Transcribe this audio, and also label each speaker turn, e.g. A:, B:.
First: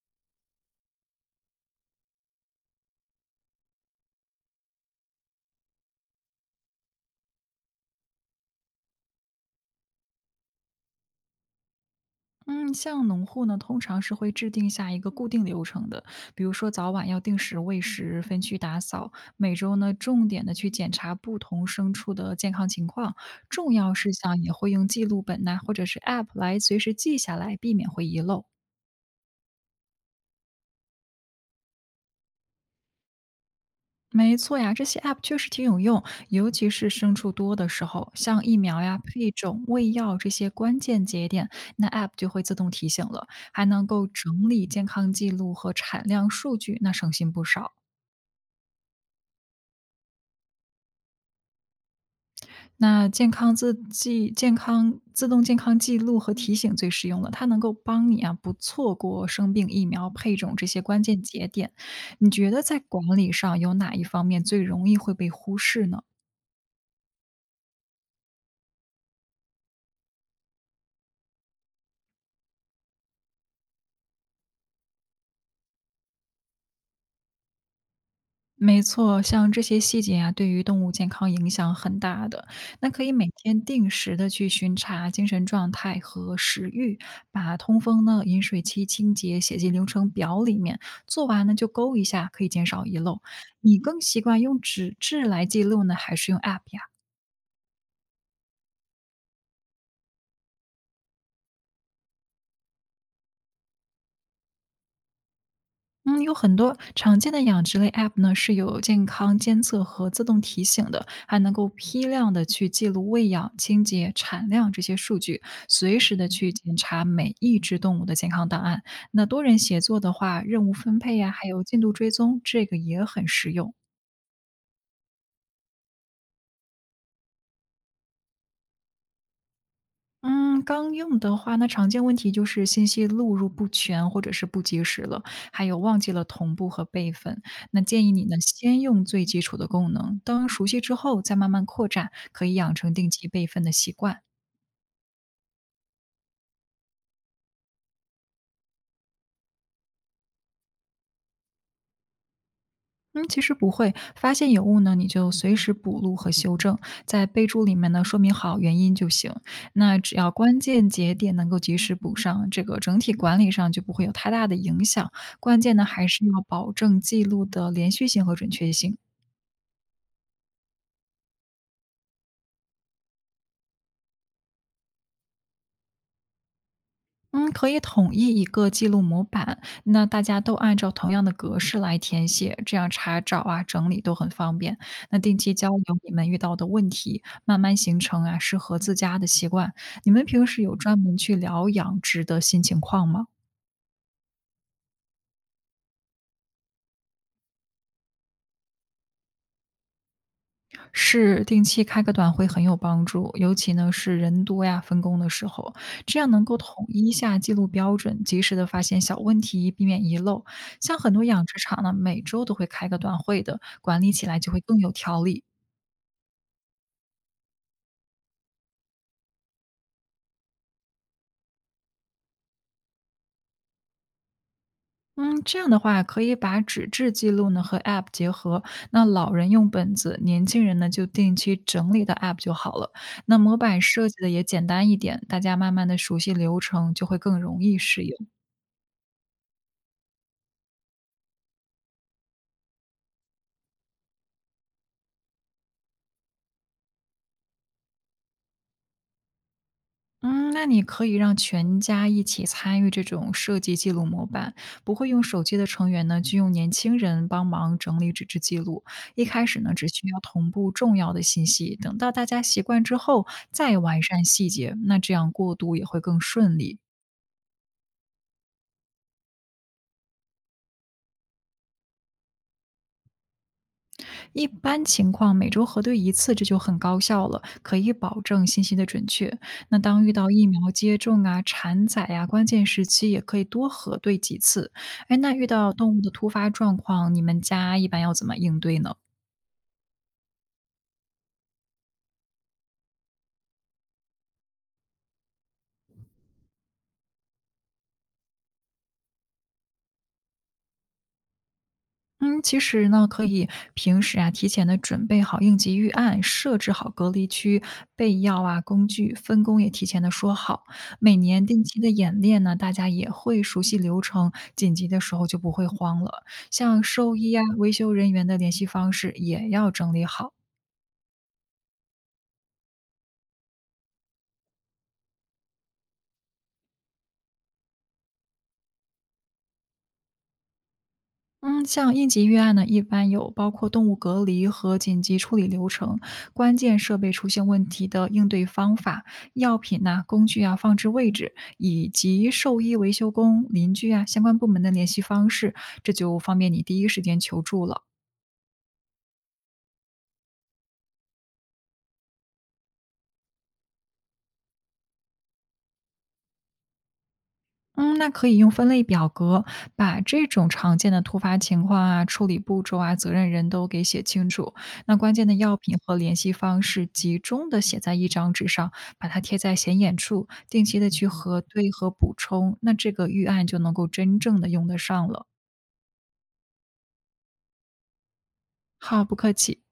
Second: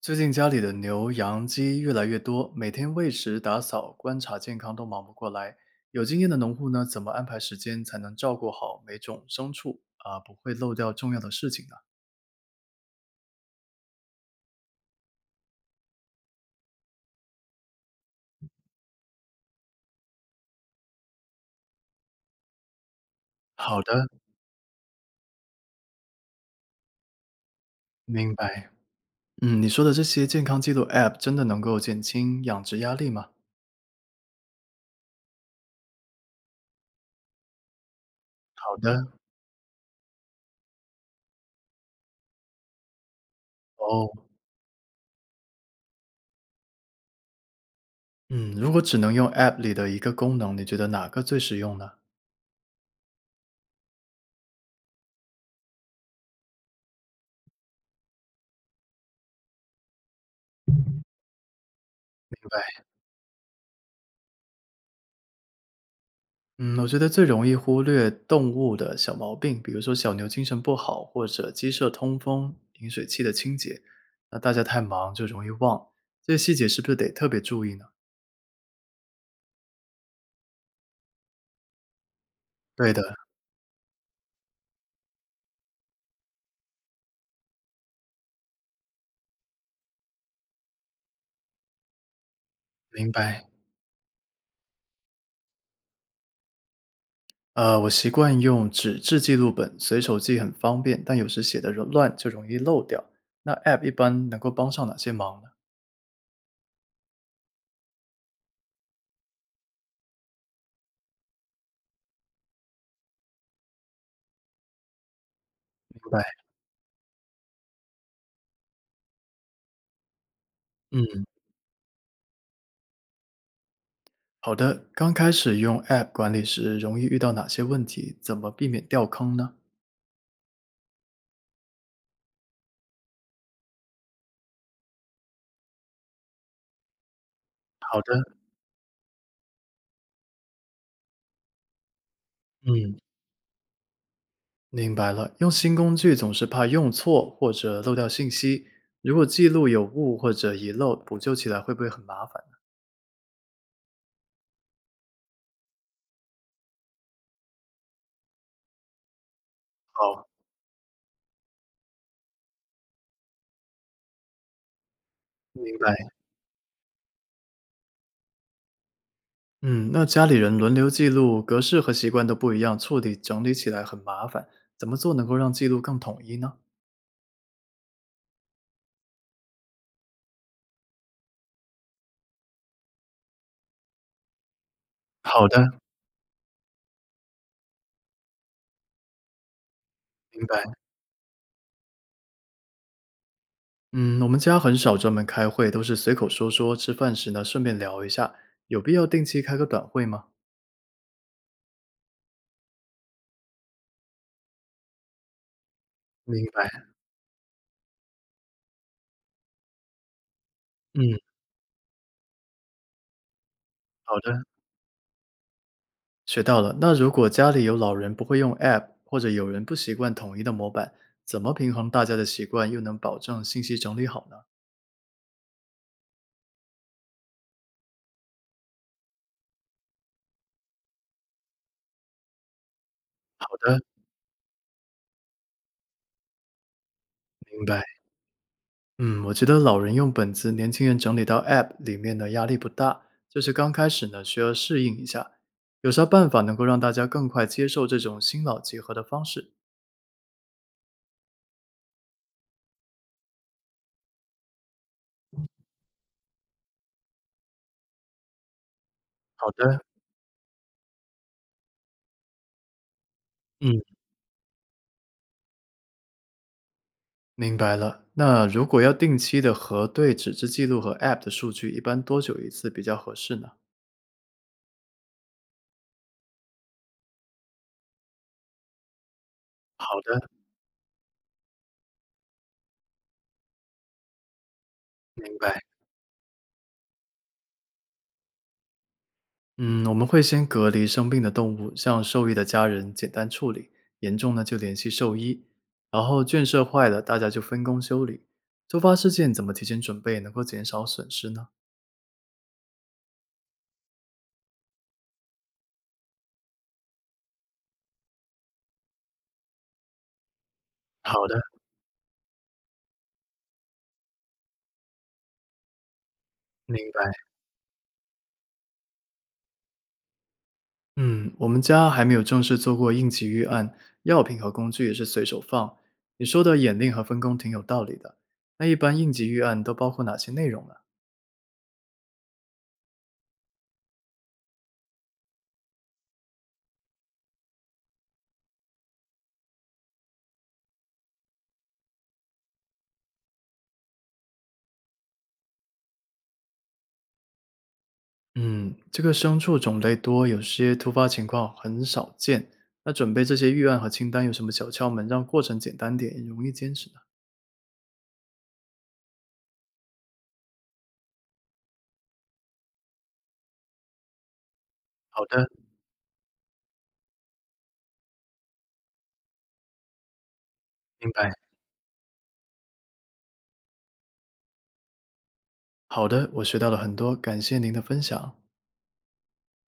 A: 最近家里的牛、羊、鸡越来越多，每天喂食、打扫、观察健康都忙不过来。有经验的农户呢，怎么安排时间才能照顾好每种牲畜啊，不会漏掉重要的事情呢？
B: 嗯，像农户呢，通常是会制定下一个固定流程的，比如说早晚要定时喂食、分区打扫，每周呢重点的去检查不同牲畜的健康情况，重
A: 好
B: 要
A: 的，
B: 事项也会用记录本呐、或者是 App 来随时记下来，避免会遗
A: 明
B: 漏。
A: 白。你说的这些健康记录 App 真的能够减轻养殖压力吗？
B: 没错呀，这些 App 确实挺有用，尤其是牲畜多的时候，像疫
A: 好
B: 苗呀、
A: 的。
B: 配种、喂药这些关键节点，那 App 就会自动提醒了，还能够
A: 哦。
B: 整理健康记录和产量数据，那省心不少。
A: 嗯，如果只能用 App 里的一个功能，你觉得哪个最实用呢？
B: 那健康自记健康自动健康记录和提醒最实用了，它能够帮你啊不错过生病、疫苗、配种这些关键节点。你
A: 明
B: 觉得
A: 白。
B: 在管理上有哪一方面最容易会被忽视呢？
A: 嗯，我觉得最容易忽略动物的小毛病，比如说小牛精神不好，或者鸡舍通风、饮水器的清洁，那大家太忙就容易忘，这些细节是不是得特别注意呢？
B: 没错，像这些细节啊，对于动物健康影响很大的。那
A: 对的，
B: 可以每天定时的去巡查精神状态和食欲，把通风呢、饮水期清洁写进流程表里面，做完呢就勾一下，可以减少遗
A: 明
B: 漏。
A: 白。
B: 你更习惯用纸质来记录呢，还是用 App 呀？
A: 我习惯用纸质记录本，随手记很方便，但有时写的乱就容易漏掉。那 App 一般能够帮上哪些忙呢？
B: 嗯，有很多常见的养殖类 App 呢，是有健康监测和自动提醒的，还能够批量的去记录喂养、清洁、产量这些数据，
A: 明
B: 随时
A: 白。
B: 的去检查每一只动物的健康档案。那多人协作的话，任务分配
A: 嗯，
B: 呀、还有进度追踪，这个也很实用。
A: 好的。刚开始用 App 管理时，容易遇到哪些问题？怎么避免掉坑呢？
B: 嗯，刚用的话，那常见问题就是信息录入不全或者是不及时了，还有忘记了同步和备份。那
A: 好
B: 建议
A: 的。
B: 你呢，先用最基础的功能，当熟悉之后再慢慢扩展，可以养成
A: 嗯，
B: 定期备份的习惯。
A: 明白了，用新工具总是怕用错或者漏掉信息，如果记录有误或者遗漏，补救起来会不会很麻烦。
B: 嗯，其实不会，发现有误呢，你就随时补录和修正，在备注里面呢说明好原因就行。那只
A: 好，
B: 要关键节点能够及时补上，这个整体管理上就不会有太大的影响。关
A: 明
B: 键呢
A: 白。
B: 还是要保证记录的连续性和准确性。
A: 嗯，那家里人轮流记录，格式和习惯都不一样，处理整理起来很麻烦，怎么做能够让记录更统一呢？
B: 嗯，可以统一一个记录模板，那大家都按照同样的格式来填写，这样查找啊、整理都很方便。那定
A: 好
B: 期交
A: 的，
B: 流你们遇到的问题，慢慢形成啊适合自家的习惯。你们
A: 明
B: 平时
A: 白。
B: 有专门去疗养值的新情况吗？
A: 嗯，我们家很少专门开会，都是随口说说，吃饭时呢顺便聊一下，有必要定期开个短会吗？
B: 是，定期开个短会很有帮助，尤其呢是人多呀、分工的时候，这样
A: 明
B: 能够
A: 白。
B: 统一一下记录标准，及时的发现小问题，避免遗漏。像很
A: 嗯，
B: 多养殖场呢，每周都会开个短会的，管理
A: 好
B: 起来
A: 的。
B: 就会更有条理。
A: 学到了。那如果家里有老人不会用 App，或者有人不习惯统一的模板，怎么平衡大家的习惯，又能保证信息整理好呢？
B: 嗯，这样的话可以把纸质记录呢和 App 结合，那老人用本子，年轻人呢就定期整理的 App 就好了。那
A: 好
B: 模
A: 的，
B: 板设计的也简单一点，大家慢慢的熟悉流程，就会更容
A: 明
B: 易
A: 白。
B: 适应。
A: 嗯，我觉得老人用本子，年轻人整理到 App 里面的压力不大，就是刚开始呢需要适应一下。有啥办法能够让大家更快接受这种新老结合的方式？
B: 嗯，那你可以让全家一起参与这种设计记录模板，不会用手机的成员呢，就用年轻人帮忙整理纸质记录。一开
A: 好
B: 始呢，
A: 的，
B: 只需要同步重要的信息，等到大家习惯之后，
A: 嗯，
B: 再完善细节，那这样过渡也会更顺利。
A: 明白了。那如果要定期的核对纸质记录和 App 的数据，一般多久一次比较合适呢？
B: 一般情况，每周核对一次，这就很高效了，可以保证信息的准确。那
A: 好
B: 当遇
A: 的，
B: 到疫苗接种啊、产仔呀、关键时期，也可以多核对几次。哎，那
A: 明
B: 遇
A: 白。
B: 到动物的突发状况，你们家一般要怎么应对呢？
A: 嗯，我们会先隔离生病的动物，向受益的家人简单处理，严重呢就联系兽医。然后圈舍坏了，大家就分工修理。突发事件怎么提前准备，能够减少损失呢？
B: 嗯，其实呢，可以平时啊，提前的准备好应急预案，设置好隔离区、备药啊、工具，分工也提前的说好。每
A: 好的，
B: 年定期的演练呢，大家也会熟悉流程，紧急的时候就不会慌了。
A: 明
B: 像
A: 白。
B: 兽医啊、维修人员的联系方式也要整理好。
A: 嗯，我们家还没有正式做过应急预案，药品和工具也是随手放。你说的演练和分工挺有道理的。那一般应急预案都包括哪些内容呢？
B: 嗯，像应急预案呢，一般有包括动物隔离和紧急处理流程、关键设备出现问题的应对方法、药品呐、工具啊、放置位置，以及兽医、维修工、邻居啊相关部门的联系方式，这就方便你第一时间求助了。
A: 嗯，这个牲畜种类多，有些突发情况很少见。那准备这些预案和清单有什么小窍门，让过程简单点，容易坚持呢？
B: 嗯，那可以用分类表格把这种常见的突发情况啊、处理步骤啊、责任人都给写清楚。那关
A: 好
B: 键的
A: 的，
B: 药品和联系方式集中的写在一张纸上，把它贴在显眼处，定期的去
A: 明白。
B: 核对和补充。那这个预案就能够真正的用得上了。
A: 好的，我学到了很多，感谢您的分享。
B: 好，不客气。